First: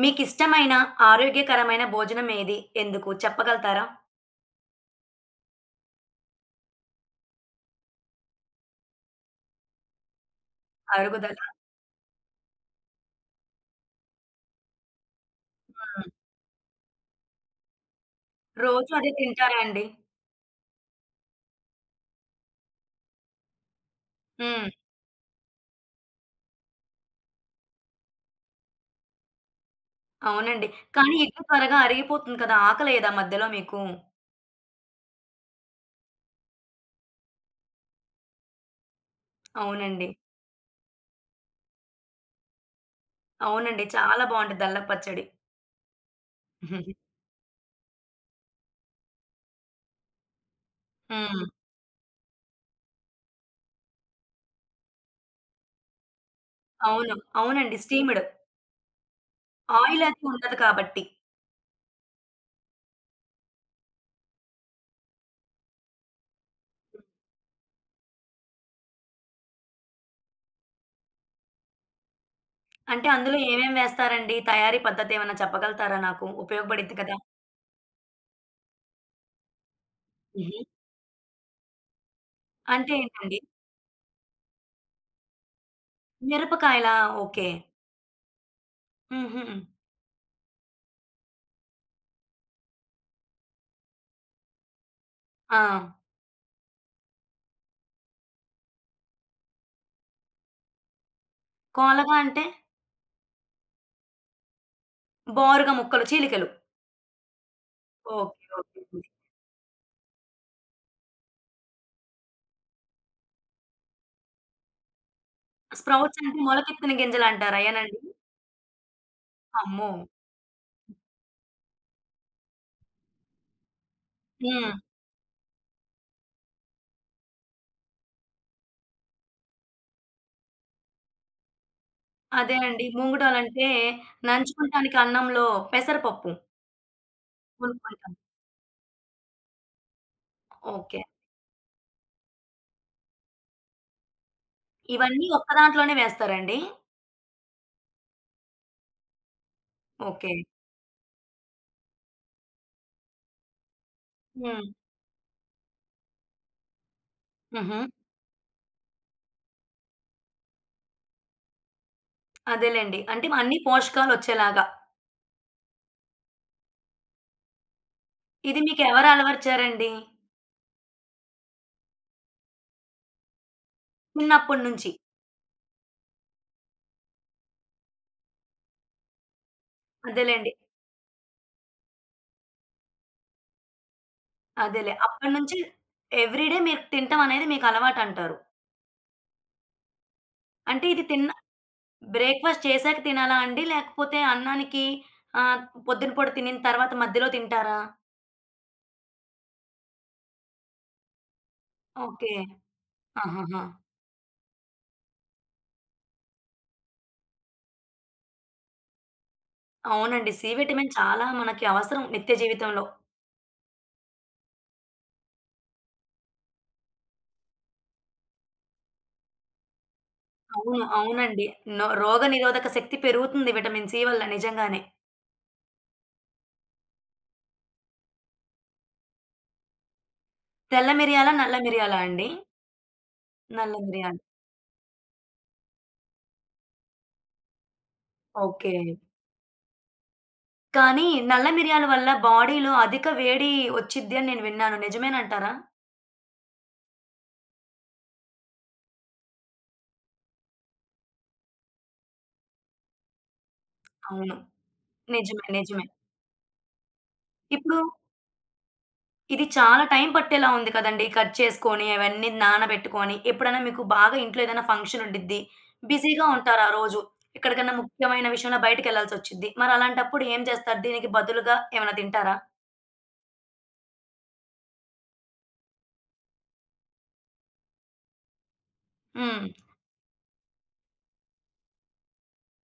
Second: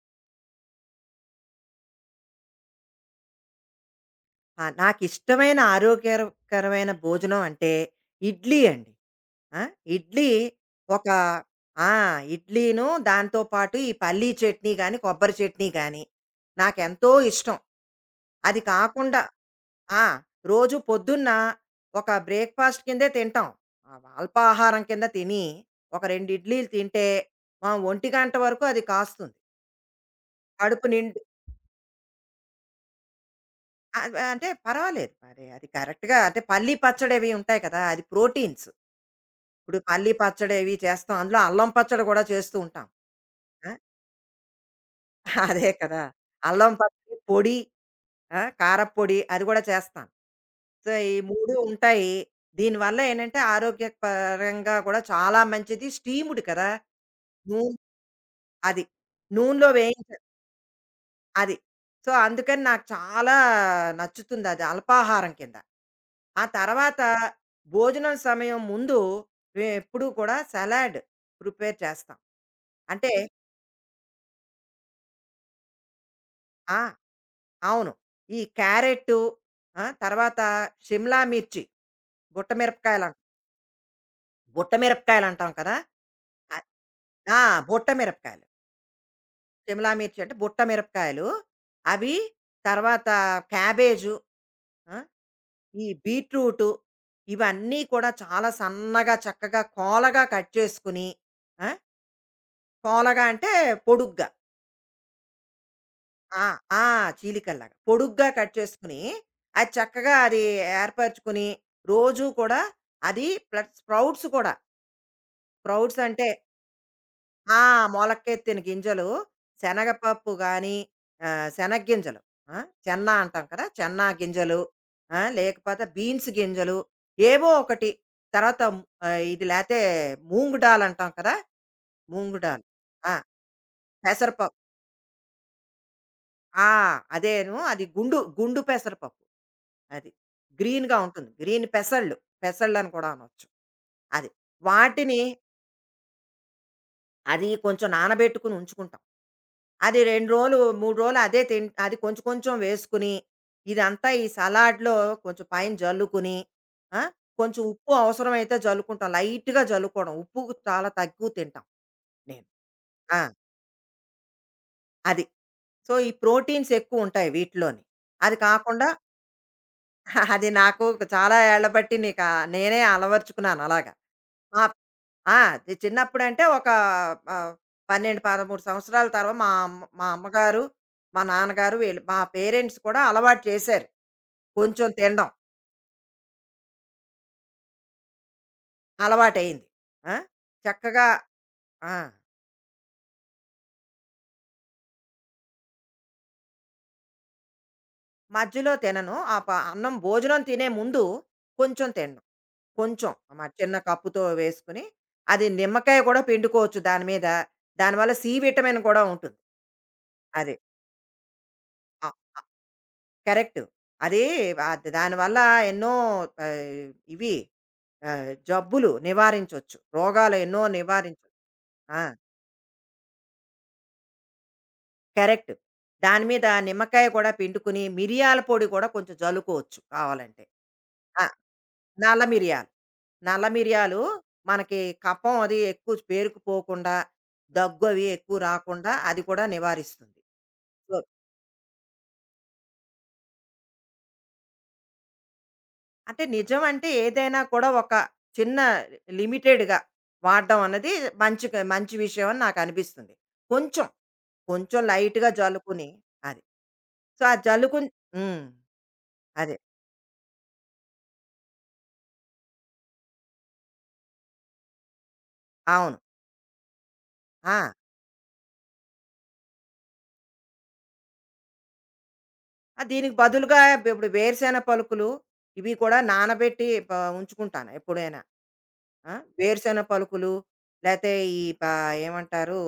మీకిష్టమైన ఆరోగ్యకరమైన భోజనం ఏది? ఎందుకు? చెప్పగలుగుతారా? ఆ! నాకిష్టమైన ఆరోగ్యకరమైన భోజనం అంటే ఇడ్లీ అండి. ఆ! ఇడ్లీ ఒక అరుగుదల. ఆ! ఇడ్లీను దాంతో పాటు ఈ పల్లీ చట్నీ గాని, కొబ్బరి చట్నీ గాని హ్మ్. నాకెంతో ఇష్టం. అది రోజు అదే కాకుండా తింటారా అండి? ఆ! రోజు పొద్దున్న ఒక బ్రేక్‌ఫాస్ట్ కిందే తింటాం. హ్మ్. అల్పాహారం కింద తిని ఒక 2 ఇడ్లీలు తింటే మా ఒంటి గంట వరకు అది కాస్తుంది. అవునండి. కడుపు కానీ నిండు ఇడ్లీ త్వరగా అరిగిపోతుంది కదా! ఆకలేయదా మధ్యలో మీకు? అ అంటే పర్వాలేదు. మరి అది కరెక్ట్‌గా అంటే పల్లీ పచ్చడవి ఉంటాయి కదా! అది ప్రోటీన్స్. ఇప్పుడు అవునండి. పల్లీ పచ్చడవి చేస్తాం. అందులో అల్లం పచ్చడి గూడా చేస్తూ ఉంటాం. ఆ! అవునండి. చాలా బావుంటది దళ్ళపు పచ్చడి. అదే కదా! అల్లం హ్మ్. పచ్చడి, పొడి ఆ! కారప్పొడి అది గూడా చేస్తాం. సో, ఈ 3 ఉంటాయి. దీనివల్ల ఏంటంటే ఆరోగ్యపరంగా కూడా చాలా మంచిది. స్టీముడు కదా! అవును. నూనె అవునండి. స్టీమ్‌డ్. అది. నూనెలో ఆయిల్ వేయించ అది ఉండదు కాబట్టి. అది. సో, అందుకని నాకు చాలా నచ్చుతుందది అల్పాహారం కింద. ఆ తర్వాత భోజనం సమయం ముందు మేమెప్పుడూ కూడా సలాడ్ ప్రిపేర్ చేస్తాం. అంటే అంటే అందులో ఏమేం వేస్తారండి? తయారీ పద్ధతేమన్నా చెప్పగలుగుతారా నాకు? ఆ! ఉపయోగపడిద్ది కదా! అవును. ఈ క్యారెట్టు ఆ! తర్వాత హుహు. షిమ్లా మిర్చి, బుట్ట అంటే మిరపకాయలం ఏంటండి? బుట్ట మిరపకాయలంటాం కదా! అ మిరపకాయలా? ఆ! ఓకే. బుట్ట మిరపకాయలు. హుహు. షిమ్లా మిర్చి అంటే బుట్ట మిరపకాయలు. అవి తర్వాత క్యాబేజు. ఆ! ఆ! ఈ బీట్రూటు, ఇవన్నీ కూడా చాలా సన్నగా చక్కగా కోలగా కట్ చేసుకుని, ఆ! కోలగా అంటే? కోలగా అంటే పొడుగ్గా. బోరుగా ముక్కలు, ఆ! చీలికలు. ఆ! చీలికల్లాగా. పొడుగ్గా ఓకే, కట్ చేసుకుని, ఓకే. అది చక్కగా అది ఏర్పరచుకుని, రోజూ కూడా అది ప్లస్ స్ప్రౌట్స్ కూడా. స్ప్రౌట్స్ స్ప్రౌట్స్ అంటే అంటే మొలకెత్తిన గింజలంటారు ఆ! అయేనండి? మొలకెత్తిన గింజలు, అమ్మో! శనగపప్పు గానీ, శనగ్గింజలు ఆ! చెన్నా అంటాం కదా! చెన్నా గింజలు, హ్మ్. ఆ! లేకపోతే బీన్స్ గింజలు ఏవో ఒకటి. తర్వాత ఇది లేతే మూంగ్ డాల్ అంటాం కదా! మూంగ్ అదే డాల్. అండి. ఆ! ముంగుటాలంటే పెసరపప్పు. నంచుకుంటానికి అన్నంలో పెసరపప్పు ఆ! అదేను. అది కొనుక్కుంటాం. గుండు పెసరపప్పు. అది. గ్రీన్‌గా ఓకే. ఉంటుంది. గ్రీన్ పెసళ్ళు. పెసళ్ళని కూడా అనొచ్చు. అది. వాటిని ఇవన్నీ ఒక్క దాంట్లోనే వేస్తారండి? అది కొంచెం నానబెట్టుకుని ఉంచుకుంటాం. అది 2 ఓకే. రోజులు, 3 రోజులు అదే తిన్ అది కొంచెం కొంచెం వేసుకుని, ఇదంతా ఈ హ్మ్. సలాడ్‌లో కొంచెం పైన జల్లుకుని, ఆ! కొంచెం హుహు. ఉప్పు అవసరమైతే జల్లుకుంటాం. లైట్‌గా జల్లుకోవడం. ఉప్పు చాలా తక్కువ తింటాం నేను. అదేలెండి. ఆ! అంటే అన్ని పోషకాలొచ్చేలాగా. అది. సో, ఈ ప్రోటీన్స్ ఎక్కువుంటాయి వీటిలోని. అది ఇది మీకు కాకుండా ఎవరు అలవరిచారండి? అది నాకు చాలా ఏళ్ల బట్టి నీకా నేనే అలవరుచుకున్నాను అలాగా. ఆ చిన్నప్పటి నుంచి. ఆ! అది చిన్నప్పుడంటే ఒక ఆహ్, 12, 13 సంవత్సరాల తర్వా మా అదేలెండి. అమ్మగారు, మా నాన్నగారు వీళ్ళు మా పేరెంట్స్ కూడా అలవాటు చేశారు. కొంచెం అదేలే, తినడం అప్పటి నుంచి ఎవ్రీ డే మీరు తినటం అనేది మీకు అలవాటంటారు. అలవాటయింది. ఆ! అంటే ఇది చక్కగా తిన్న ఆ! బ్రేక్‌ఫాస్ట్ చేశాక తినాలా అండి? లేకపోతే అన్నానికి ఆహ్, పొద్దున పూట తినిన తర్వాత మధ్యలో తింటారా? మధ్యలో తినను. ఆ ప అన్నం భోజనం తినే ముందు కొంచెం తినడం. ఓకే. కొంచెం మా ఆహాహా! చిన్న కప్పుతో వేసుకుని, అది నిమ్మకాయ కూడా పిండుకోవచ్చు దాని మీద. దానివల్ల సి విటమిన్ కూడా ఉంటుంది. అవునండి. సి అది. విటమిన్ చాలా మనకి అవసరం ఆ! నిత్య జీవితంలో. కరెక్ట్. అది దానివల్ల ఎన్నో ఆహ్, ఇవి ఆ, జబ్బులు నివారించవచ్చు రోగాలు ఎన్నో అవును, నివారించవచ్చు అవునండి. నో, రోగనిరోధక శక్తి పెరుగుతుంది విటమిన్ సి వల్ల నిజంగానే. కరెక్ట్ దాని మీద నిమ్మకాయ కూడా పిండుకుని మిరియాల పొడి కూడా కొంచెం జలుకోవచ్చు కావాలంటే తెల్ల ఆ, మిరియాలా? నల్ల మిరియాలా నల్ల అండి? మిరియాలు నల్ల నల్ల మిరియాలు మిరియాలు. మనకి కఫం అది ఎక్కువ పేరుకుపోకుండా దగ్గు అవి ఎక్కువ ఓకే. రాకుండా అది కూడా నివారిస్తుంది సో, కానీ నల్ల మిరియాల వల్ల బాడీలో అధిక వేడి ఒచ్చిద్ది అని నేను విన్నాను. నిజమేనంటారా? అంటే నిజం అంటే ఏదైనా కూడా ఒక చిన్న లిమిటెడ్గా వాడడం అన్నది మంచి మంచి విషయం అని నాకు అనిపిస్తుంది కొంచెం అవును. కొంచెం లైట్గా నిజమే, నిజమే. జలుకుని అది సో, ఆ ఇప్పుడు జల్లుకుని హ్మ్. ఇది అదే. చాలా టైం పట్టేలా ఉంది కదండీ! కట్ చేసుకొని, అవన్నీ నానబెట్టుకొని. ఎప్పుడైనా మీకు బాగా ఇంట్లో ఏదైనా ఫంక్షన్ ఉండిద్ది. అవును. బిజీగా ఉంటారు ఆ రోజు. ఆ! ఎక్కడికన్నా ముఖ్యమైన విషయంలో బయటికెళ్ళాల్సొచ్చిద్ది. మరి అలాంటప్పుడు ఏం చేస్తారు? దీనికి బదులుగా ఏమైనా తింటారా? ఆ! దీనికి బదులుగా ఇప్పుడు వేరుశెన పలుకులు ఇవి కూడా నానబెట్టి ప ఉంచుకుంటాను ఎప్పుడైనా. ఆ! హ్మ్. వేరుశెన పలుకులు లేతే ఈ ప ఏమంటారు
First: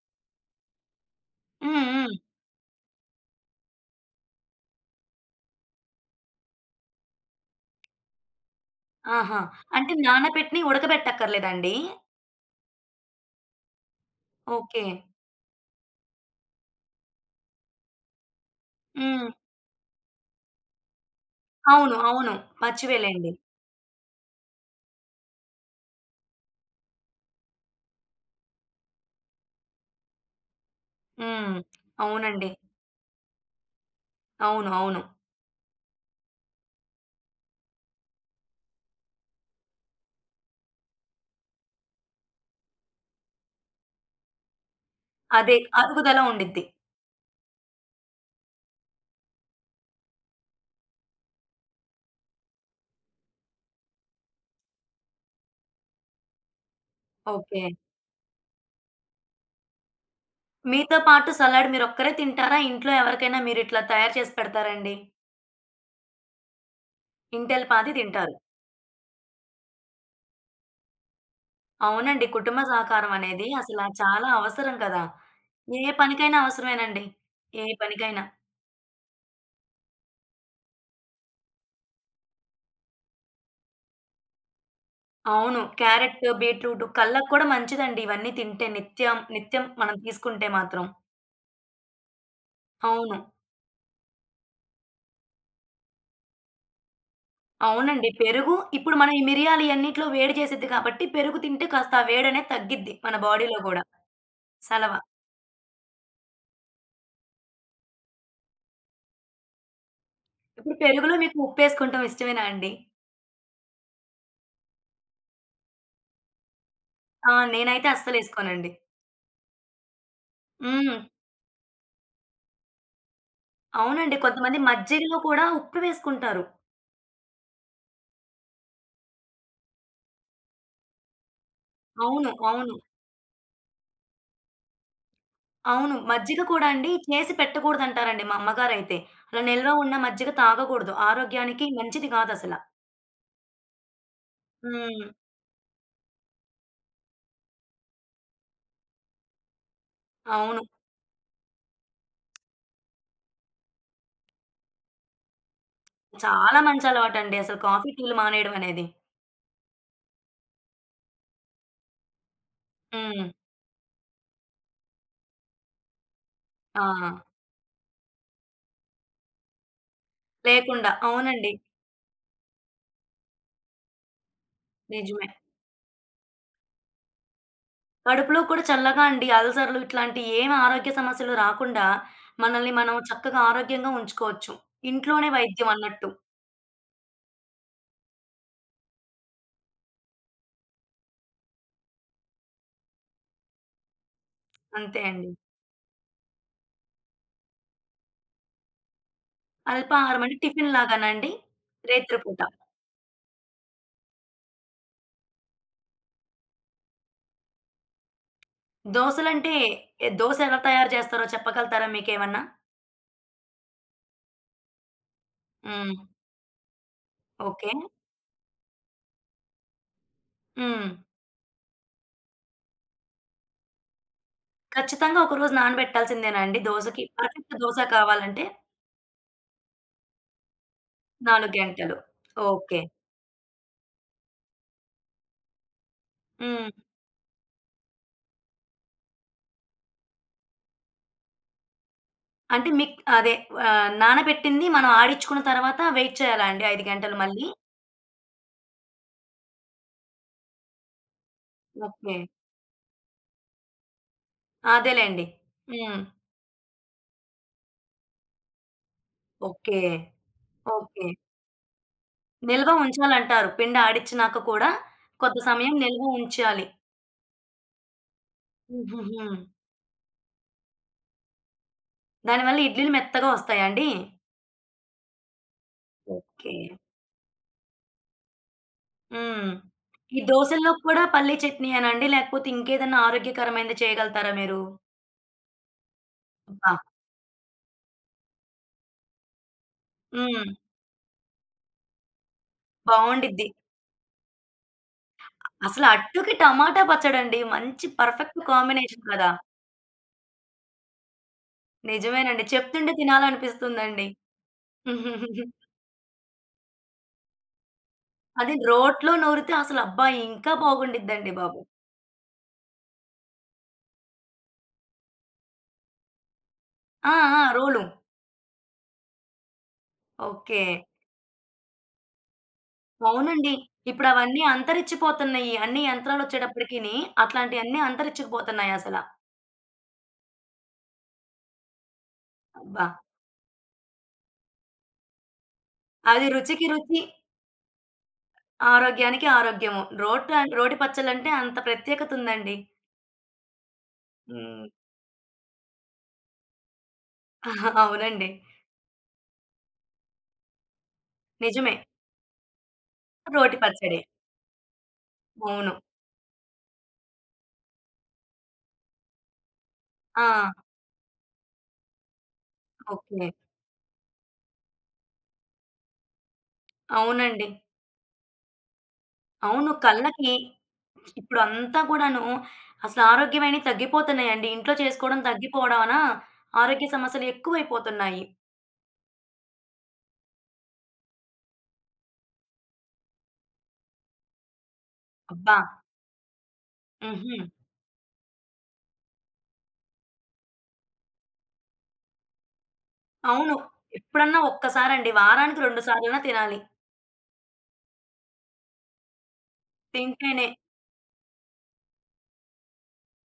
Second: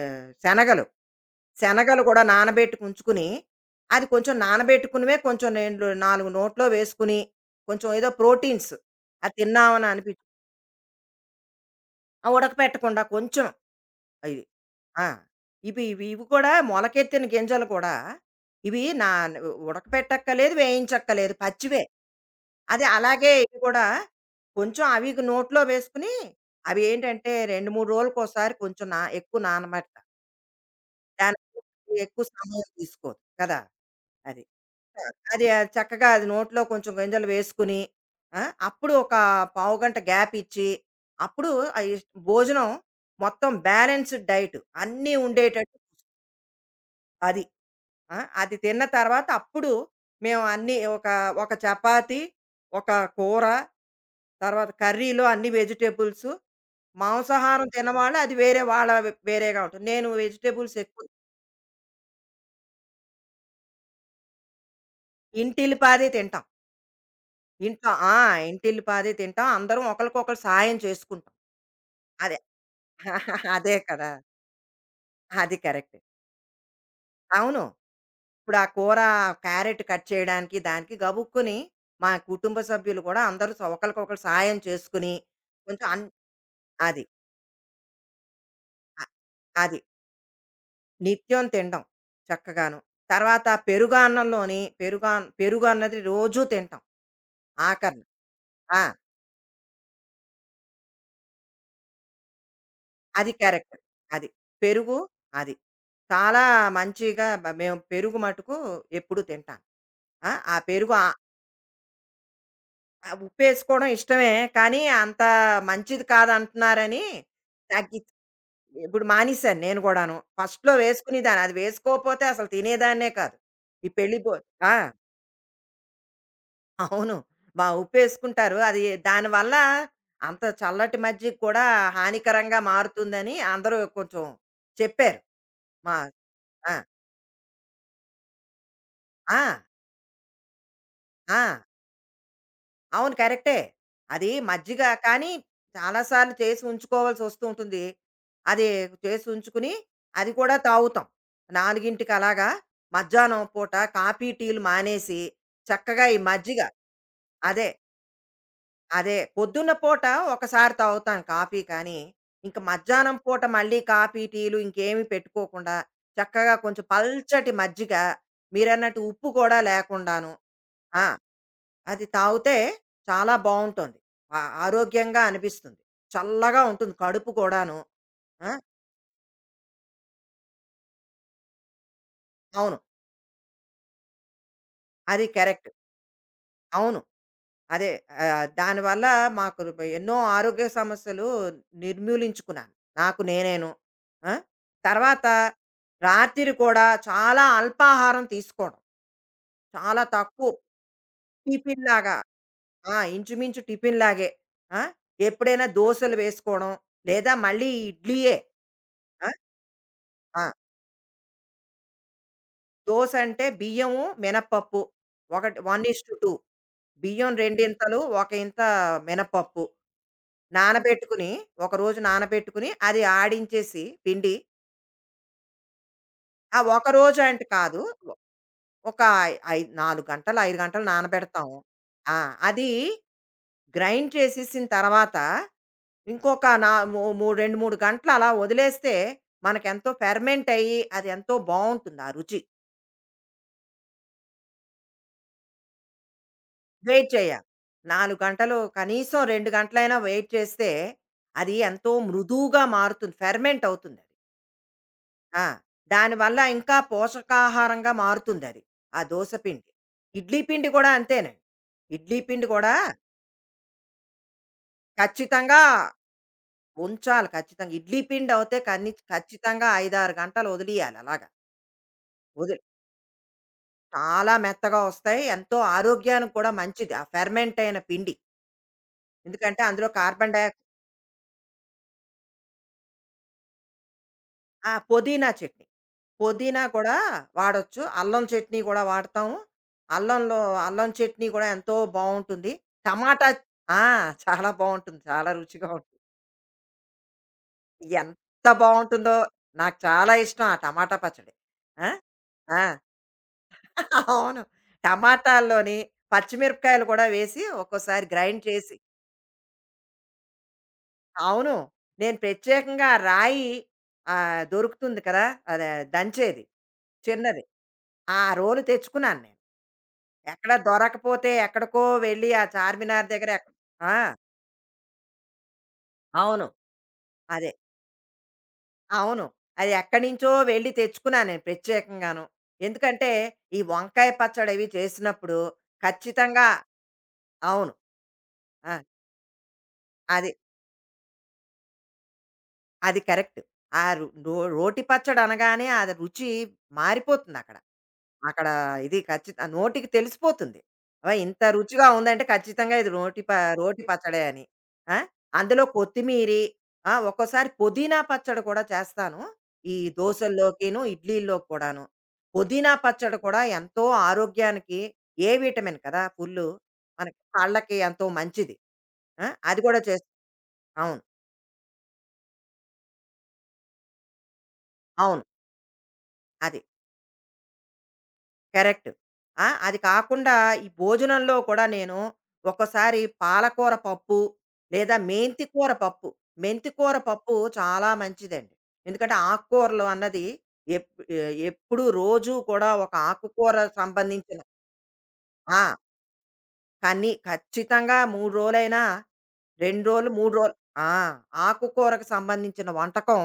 శనగలు. హ్మ్. శనగలు హ్మ్. కూడా నానబెట్టుకు ఉంచుకుని, అది కొంచెం నానబెట్టుకునివే కొంచెం 2, 4 నోట్లో వేసుకుని, కొంచెం ఏదో ప్రోటీన్స్ అది ఆహా! తిన్నామని అంటే అనిపించి నానబెట్టినయి ఉడకబెట్టక్కర్లేదండి? ఆ! ఉడకపెట్టకుండా కొంచెం ఇది. ఓకే. ఆ! ఇవి ఇవి ఇవి కూడా మొలకెత్తిన గింజలు కూడా ఇవి నా హ్మ్. ఉడకపెట్టక్కర్లేదు, వేయించక్కర్లేదు పచ్చివే. అవును, అవును. అది అలాగే మర్చిపోయాలేండి. ఇవి కూడా కొంచెం అవి నోట్లో వేసుకొని అవి ఏంటంటే 2, 3 రోజులకోసారి కొంచెం నా ఎక్కువ నానబెడతా. దానికి హ్మ్. ఎక్కువ అవునండి. సమయం తీసుకోదు కదా! అది. అవును, అవును. అది ఆ చక్కగా అది నోట్లో కొంచెం గింజలు వేసుకుని, ఆ! అప్పుడు ఒక పావుగంట గ్యాప్ ఇచ్చి, అప్పుడు ఇష్ భోజనం మొత్తం బ్యాలెన్స్‌డ్ డైట్ అన్నీ అదే ఉండేటట్టు అరుగుదల ఉండిద్ది. అది. ఆ! అది తిన్న తర్వాత అప్పుడు మేము అన్నీ ఒక, ఒక చపాతీ, ఒక కూర, తర్వాత కర్రీలో అన్ని వెజిటబుల్సు, ఓకే. మాంసాహారం తినవాళ్ళు అది వేరే వాళ్ళ వేరేగా ఉంటుంది. నేను వెజిటబుల్స్ మీతో ఎక్కువ పాటు సలాడ్ మీరొక్కరే తింటారా? ఇంట్లో ఎవరికైనా మీరిట్లా తయారు చేసి పెడతారండి? ఇంటిల్లిపాదే తింటాం. ఇంటెళ్ళపాది ఇంట్లో ఆ! తింటారు. ఇంటిల్లిపాదే తింటాం. అందరం ఒకళ్ళకొకళ్ళు సాయం చేసుకుంటాం. అవునండి. అదే. కుటుంబ సహకారం అనేది అదే అసల కదా! చాలా అవసరం కదా! అది ఏ కరెక్ట్. పనికైనా అవసరమేనండి. అవును. ఏ పనికైనా. ఇప్పుడు ఆ కూర క్యారెట్ కట్ చేయడానికి దానికి గబుక్కుని మా కుటుంబ సభ్యులు కూడా అందరూ స ఒకళ్ళకొకళ్ళు సహాయం చేసుకుని అవును. కొంచెం అన్ క్యారెట్, బీట్రూట్ అది. కళ్ళకు కూడా మంచిదండి ఇవన్నీ తింటే అ నిత్యం, నిత్యం అది. మనం తీసుకుంటే మాత్రం. నిత్యం తినడం చక్కగాను. అవును. తర్వాత పెరుగన్నంలోని పెరుగన్ పెరుగు అన్- పెరుగు అన్నది రోజూ తింటాం ఆఖరిన. అవునండి. పెరుగు ఆ! ఇప్పుడు మనం ఈ మిరియాలు ఇయన్నిట్లో వేడి చేసిద్ది కాబట్టి పెరుగు తింటే కాస్త ఆ వేడనేది తగ్గిద్ది మన అది బాడీలో కరెక్ట్. గూడా. అది. సలవ. పెరుగు అది. చాలా మంచిగా మ మేము పెరుగు మటుకు ఎప్పుడూ తింటాం. ఆ! ఆ ఇప్పుడు పెరుగు ఆ పెరుగులో మీకు ఉప్పేసుకుంటం ఇష్టమేనా అండి? ఆ! ఉప్పేసుకోవడం ఇష్టమే. కానీ అంత మంచిది కాదంటున్నారని ఆ! నేనైతే తగ్గిచ్ అస్సలేసుకోనండి. ఇప్పుడు మానేశాను నేను గూడాను. ఫస్ట్‌లో హ్మ్. వేసుకునేదాన్ని. అది వేసుకోపోతే అసలు తినేదాన్నే కాదు. ఈ అవునండి. పెళ్లి భో కొంతమంది ఆ! మజ్జిగలో కూడా ఉప్పు వేసుకుంటారు. అవును. మా ఉప్పేసుకుంటారు. అది దానివల్ల అంత చల్లటి మజ్జిగ కూడా అవును, హానికరంగా అవును. మారుతుందని అందరూ కొంచెం చెప్పారు. అవును. మా మజ్జిగ కూడా ఆ! అండి చేసి పెట్టకూడదంటారండి మా అమ్మగారైతే. ఆ! అలా నిల్వ ఉన్న మజ్జిగ తాగకూడదు. ఆ! ఆరోగ్యానికి మంచిది కాదసల. అవును కరెక్టే. అది మజ్జిగ హ్మ్. కానీ చాలా సార్లు చేసి ఉంచుకోవాల్సి వస్తూ ఉంటుంది. అది చేసి ఉంచుకుని అది కూడా అవును. తాగుతాం. 4కి అలాగా మధ్యాహ్నం పూట కాఫీ, టీలు మానేసి చక్కగా ఈ చాలా మజ్జిగ మంచి అలవాటండి అసలు అదే. కాఫీ, టీలు మానేయడం అనేది. అదే. పొద్దున్న పూట ఒకసారి తాగుతాను కాఫీ కానీ, ఇంక మధ్యాహ్నం హ్మ్. పూట మళ్ళీ కాఫీ, టీలు ఇంకేమి పెట్టుకోకుండా చక్కగా కొంచెం ఆ! పల్చటి మజ్జిగ మీరన్నట్టు ఉప్పు కూడా లేకుండాను. లేకుండా. ఆ! అవునండి. అది తాగితే చాలా బావుంటుంది. ఆ ఆరోగ్యంగా నిజమే. అనిపిస్తుంది. చల్లగా ఉంటుంది కడుపు కూడాను. కడుపులో ఆ! కూడా చల్లగా అండి అల్సర్‌లు ఇట్లాంటి ఏమి ఆరోగ్య సమస్యలు రాకుండా మనల్ని అవును. మనం చక్కగా ఆరోగ్యంగా ఉంచుకోవచ్చు. అది ఇంట్లోనే కరెక్ట్. వైద్యం అన్నట్టు. అవును. అదే దానివల్ల మాకు ఎన్నో ఆరోగ్య సమస్యలు నిర్మూలించుకున్నాను. నాకు నేనేను. ఆ! అంతే తర్వాత అండి. రాత్రి కూడా చాలా అల్పాహారం తీసుకోవడం. చాలా అల్పాహారం అంటే తక్కువ టిఫిన్ లాగానండి? టిఫిన్‌లాగా రేత్రి పూట. ఆ! ఇంచుమించు టిఫిన్‌లాగే. ఆ! ఎప్పుడైనా దోసలు వేసుకోవడం. లేదా మళ్ళీ ఇడ్లీయే. ఆ! దోసలంటే ఎ దోస ఆ! ఎలా తయారు చేస్తారో చెప్పగలుగుతారా మీకేమన్నా? దోస అంటే బియ్యము, మినపప్పు. ఒకటి హ్మ్. 1:2 బియ్యం ఓకే. రెండింతలు, ఒక ఇంత మినపప్పు. హ్మ్. నానబెట్టుకుని, ఒక రోజు నానబెట్టుకుని, అది ఆడించేసి పిండి. ఖచ్చితంగా ఒకరోజు నానబెట్టాల్సిందేనా ఆ అండి ఒక దోసకి? రోజు అంటే పర్ఫెక్ట్ దోస కాదు. ఒ కావాలంటే ఒక ఐ 4 గంటలు, 5 గంటలు 4 నానబెడతాము. గంటలు. ఆ! అది ఓకే. గ్రైండ్ చేసేసిన తర్వాత, ఇంకొక హ్మ్. నా మూ మూ 2, 3 గంటలు అలా వదిలేస్తే, మనకెంతో ఫెర్మెంట్ అయ్యి, అది ఎంతో బావుంటుంది ఆ రుచి. అంటే మీక్ అదే నానబెట్టింది మనం ఆడించుకున్న తర్వాత వెయిట్ చేయాలా అండి 5 వెయిట్ గంటలు చేయాలి. మళ్ళీ? 4 గంటలు కనీసం 2 గంటలైనా వెయిట్ చేస్తే, అది ఎంతో ఓకే. మృదువుగా మారుతుంది. ఫెర్మెంట్ అవుతుందది. అదేలెండి. ఆ! హ్మ్. దానివల్ల ఇంకా పోషకాహారంగా మారుతుందది. ఆ దోస పిండి. ఓకే, ఇడ్లీ పిండి కూడా ఓకే. అంతేనండి. ఇడ్లీ పిండి నిల్వ కూడా ఉంచాలంటారు. పిండి ఆడిచ్చినాక కూడా కొంత ఖచ్చితంగా సమయం నిల్వ ఉంచాలి. ఉంచాలి ఖచ్చితంగా. ఇడ్లీ పిండి అయితే కని హుహుహు. ఖచ్చితంగా 5, 6 గంటలు వదిలియాలి అలాగా. దానివల్ల వదిలి ఇడ్లీలు మెత్తగా వస్తాయా అండి? చాలా మెత్తగా వస్తాయి. ఎంతో ఓహ్! ఆరోగ్యానికి కూడా ఓకే. మంచిది. ఆ ఫెర్మెంట్ అయిన పిండి. హ్మ్. ఎందుకంటే అందులో ఈ కార్బన్ డై దోసల్లో కూడా పల్లీ చట్నీ అనండి? లేకపోతే ఇంకేదన్నా ఆరోగ్యకరమైనది చేయగలుగుతారా మీరు? ఆ! పుదీనా చట్నీ. పుదీనా అబ్బా! కూడా వాడొచ్చు. అల్లం చట్నీ గూడా వాడతాము. అల్లంలో హ్మ్. అల్లం చట్నీ గూడా ఎంతో బావుంటుంది. టమాటా బావుండిద్ది. ఆ! చాలా బావుంటుంది. చాలా రుచిగా అసలు ఉంటుంది. అట్టుకి టమాటా పచ్చడండి. మంచి పర్ఫెక్ట్ ఎంత కాంబినేషన్ బావుంటుందో! కదా! నాకు చాలా ఇష్టం ఆ టమాటా పచ్చడి. ఆ! నిజమేనండి. ఆ! చెప్తుంటే తినాలనిపిస్తుందండి. అవును. టమాటాల్లోని పచ్చిమిరపకాయలు కూడా వేసి ఒక్కోసారి గ్రైండ్ అది చేసి రోట్లో నూరితే అసలు అబ్బా! ఇంకా బాగుండిద్దండి అవును. బాబు. నేను ప్రత్యేకంగా రాయి దొరుకుతుంది కదా! అదే దంచేది ఆ! ఆ! చిన్నది. రోలు. ఆ రోలు తెచ్చుకున్నాను నేను. ఎక్కడ ఓకే. దొరకపోతే ఎక్కడికో వెళ్ళి ఆ చార్మినార్ దగ్గర అవునండి. ఎక్క- ఆ ఇప్పుడవన్నీ అంతరించిపోతున్నాయి. అన్ని అవును యంత్రాలొచ్చేటప్పటికిని అదే అట్లాంటియన్నీ అంతరించుకుపోతున్నాయసల. అవును అది ఎక్కడి నుంచో వెళ్ళి తెచ్చుకున్నాను నేను ప్రత్యేకంగాను అబ్బా! ఎందుకంటే ఈ వంకాయ పచ్చడి అవి చేసినప్పుడు అది ఖచ్చితంగా రుచికి రుచి, అవును ఆ, ఆరోగ్యానికి ఆరోగ్యము. అది రోట రోటి పచ్చళ్ళంటే అంత ప్రత్యేకతుందండి. అది కరెక్ట్ హ్మ్. రోటి పచ్చడి అనగానే అది రుచి మారిపోతుంది అక్కడ అవునండి. అక్కడ ఇది ఖచ్చిత నోటికి తెలిసిపోతుంది. అబ్బా! ఇంత నిజమే. రుచిగా ఉందంటే ఖచ్చితంగా ఇది రోటి ప రోటి రోటి పచ్చడి. పచ్చడే అని. ఆ! అందులో అవును. కొత్తిమీరి ఆ! ఒక్కోసారి పుదీనా పచ్చడి కూడా చేస్తాను. ఈ ఆ! దోసల్లోకిను, ఇడ్లీల్లోకి కూడాను. పుదీనా పచ్చడి ఓకే. కూడా ఎంతో ఆరోగ్యానికి ఏ విటమిన్ కదా! ఫుల్లు. మనకి అవునండి. కళ్ళకి ఎంతో మంచిది. ఆ! అది అవును. కూడా చేస్ కళ్ళకి అవును. ఇప్పుడంతా కూడాను అసలు ఆరోగ్యమైనయి తగ్గిపోతున్నాయండి. ఇంట్లో చేసుకోవడం అవును. తగ్గిపోవడం వలన అది. ఆరోగ్య సమస్యలు ఎక్కువైపోతున్నాయి. కరెక్ట్. ఆ! అది కాకుండా ఈ భోజనంలో కూడా నేను ఒక్కోసారి పాలకూర పప్పు లేదా మెంతి అబ్బా! కూర పప్పు. మెంతి కూర పప్పు హుహు. చాలా మంచిదండి. ఎందుకంటే ఆకుకూరలు అన్నది ఎప్ ఎప్పుడు రోజు కూడా ఒక ఆకుకూర అవును. ఎప్పుడన్నా సంబంధించిన ఒక్కసారండి. వారానికి ఆ! 2 సార్లైనా తినాలి. కానీ ఖచ్చితంగా 3 రోజులైనా 2 రోజులు, 3 తింటేనే రోజులు ఆ! ఆకుకూరకు సంబంధించిన వంటకం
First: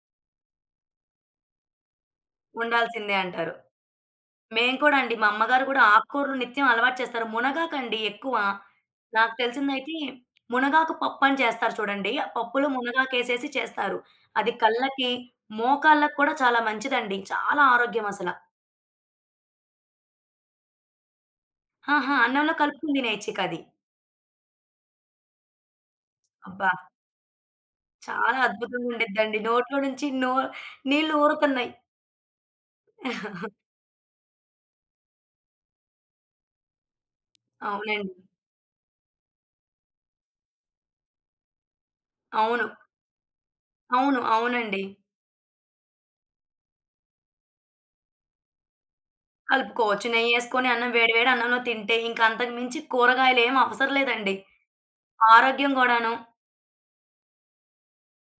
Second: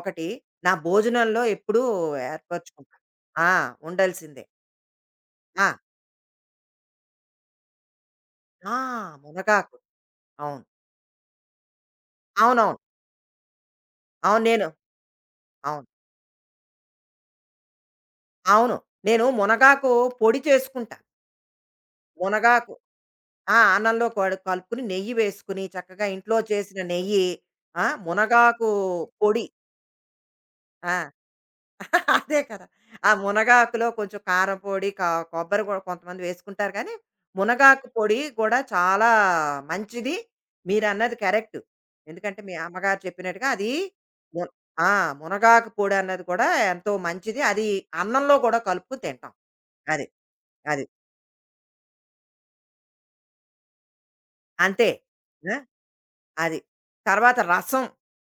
ఒకటి నా భోజనంలో ఎప్పుడూ ఏర్పరచుకుంటాను. ఉండాల్సిందే ఆ! అంటారు. ఉండాల్సిందే. మేము కూడా అండి. మా అమ్మగారు ఆ! కూడా ఆకుకూరలు నిత్యం అలవాటు చేస్తారు. మునగాకండి ఎక్కువ. ఆ! నాకు మునగాకు. తెలిసిందైతే అవును. మునగాకు పప్పు అని చేస్తారు చూడండి. ఆ పప్పులో అవునవును. మునగాకేసేసి చేస్తారు. అవును. అది నేను కళ్ళకి, అవును. మోకాళ్ళకి కూడా చాలా మంచిదండి. చాలా ఆరోగ్యం అసల. అవును. నేను మునగాకు పొడి చేసుకుంటాను. ఆహా! అన్నంలో మునగాకు కలుపుకొని ఆ! తినేయొచ్చికది. అన్నంలో కడు కలుపుకొని, నెయ్యి వేసుకొని, చక్కగా ఇంట్లో అబ్బా! చేసిన నెయ్యి, ఆ! చాలా మునగాకు అద్భుతంగా ఉండిద్దండి. పొడి. నోట్లో నుంచి నో ఆ! నీళ్లు ఊరుతున్నాయి. అదే కదా. ఆ మునగాకులో కొంచెం కారం పొడి, కా కొబ్బరి కూడా కొంతమంది వేసుకుంటారు కానీ, మునగాకు అవునండి. పొడి గూడా చాలా మంచిది. మీరన్నది కరెక్ట్. ఎందుకంటే, మీ అవును, అమ్మగారు చెప్పినట్టుగా అది అవును. ము అవునండి. ఆ! మునగాకు పొడి అన్నది కూడా ఎంతో మంచిది. అది అన్నంలో కూడా కలుపుకొని తింటాం. అది. కలుపుకోవచ్చు. నెయ్యేసుకొని అది. అన్నం వేడి వేడి అన్నంలో తింటే ఇంకా అంతకు మించి కూరగాయలేమి అవసరం లేదండి. అంతే. ఆ! ఆరోగ్యం గూడాను. అది. తర్వాత రసం.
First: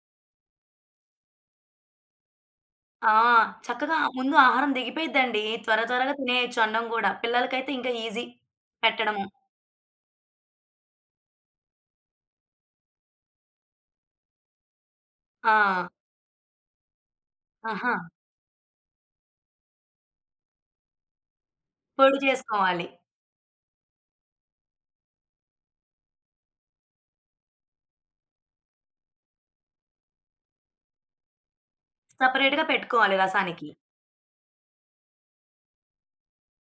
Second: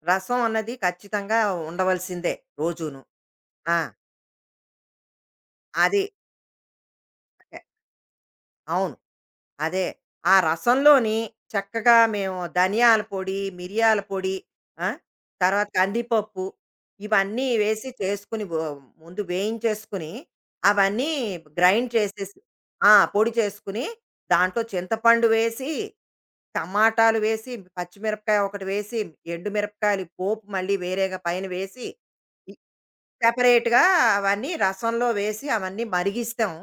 రసం అన్నది ఖచ్చితంగా ఉండవలసిందే రోజును. ఆ! ఆ! చక్కగా ముందు ఆహారం దిగిపోయిద్దండి. త్వర అది. త్వరగా తినేయొచ్చు అన్నం గూడా. పిల్లలకైతే ఇంకా ఈజీ అవును. పెట్టడము. అదే. ఆ రసంలోని చక్కగా మేము ధనియాల పొడి, మిరియాల పొడి, ఆ! తర్వాత ఆ! కందిపప్పు ఇవన్నీ వేసి ఆహా! చేసుకుని వ ముందు వేయించేసుకుని, అవన్నీ గ్రైండ్ పొడి చేసేసి చేసుకోవాలి. ఆ! పొడి చేసుకుని, దాంట్లో చింతపండు వేసి, టమాటాలు వేసి, పచ్చిమిరపకాయ ఒకటి వేసి, ఎండుమిరపకాయలు పోపు మళ్ళీ వేరేగా పైన వేసి, ఇ సెపరేట్‌గా పెట్టుకోవాలి రసానికి. సెపరేట్‌గా అవన్నీ రసంలో వేసి అవన్నీ మరిగిస్తాం.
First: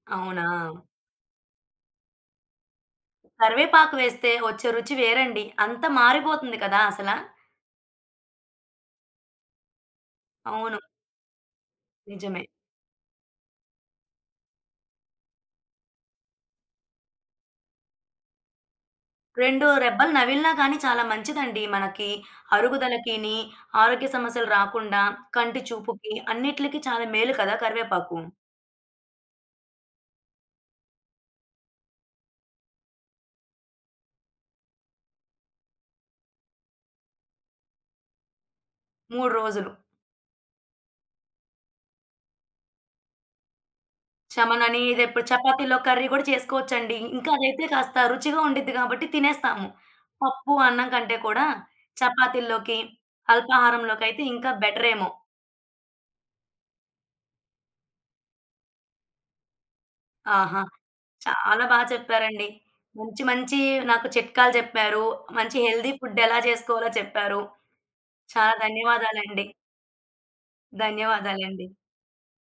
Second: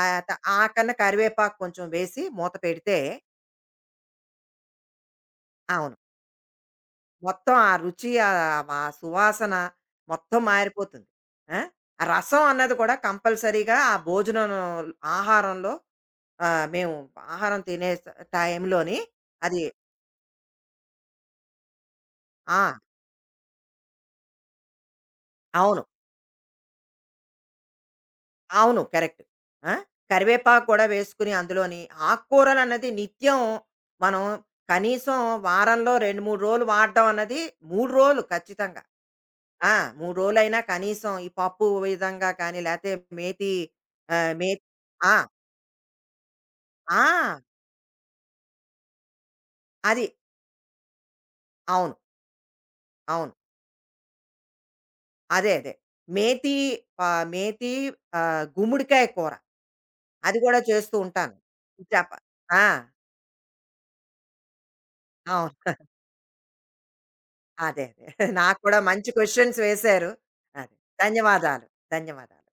ఆ త అవునా? ఆ కన్నా కరివేపాకు కొంచెం వేసి మూత పెడితే కరివేపాకు వేస్తే వచ్చే రుచి వేరండి. అంతా అవును. మారిపోతుంది కదా అసల. మొత్తం ఆ రుచి, ఆ సువాసన మొత్తం అవును. మారిపోతుంది. ఆ! ఆ నిజమే. రసం అన్నది కూడా కంపల్సరీగా ఆ భోజనం ఆహారంలో మేము ఆహారం తినే స టైంలోని అది 2 రెబ్బలు నమిలినా కానీ చాలా మంచిదండి మనకి. ఆ! అరుగుదలకిని, ఆరోగ్య సమస్యలు రాకుండా, కంటి అవును. చూపుకి అన్నిట్లికి చాలా మేలు కదా కరివేపాకు. అవును. కరెక్ట్. ఆ! కరివేపాకు కూడా వేసుకుని అందులోని ఆకుకూరలన్నది నిత్యం మనం కనీసం వారంలో 2, 3 రోజులు వాడడం అన్నది 3 రోజులు ఖచ్చితంగా. 3 రోజులు. ఆ! 3 రోజులైనా కనీసం ఈ పప్పు విధంగా కానీ, లేతే మేతి ఆహ్, మే శమనని ఆ! ఇదెప్పుడు చపాతీలో కర్రీ గూడా చేసుకోవచ్చండి. ఇంకా ఆ! అదైతే కాస్త రుచిగా ఉండిద్ది కాబట్టి తినేస్తాము. అది. పప్పు, అన్నం కంటే కూడా అవును. చపాతీల్లోకి, అవును. అల్పాహారంలోకైతే ఇంకా బెటరేమో. అదే. మేతి మేతి గుమ్మడికాయ కూర. అది గూడా ఆహా! చేస్తూ ఉంటాను. చాలా బా చప చెప్పారండి. ఆ! మంచి మంచి నాకు చిట్కాలు చెప్పారు. మంచి అవును. హెల్తీ ఫుడ్ ఎలా చేసుకోవాలో చెప్పారు. అదే. చాలా నాకు కూడా మంచి ధన్యవాదాలండి. క్వెషన్స్ వేశారు. అదే. ధన్యవాదాలు. ధన్యవాదాలండి. ధన్యవాదాలు.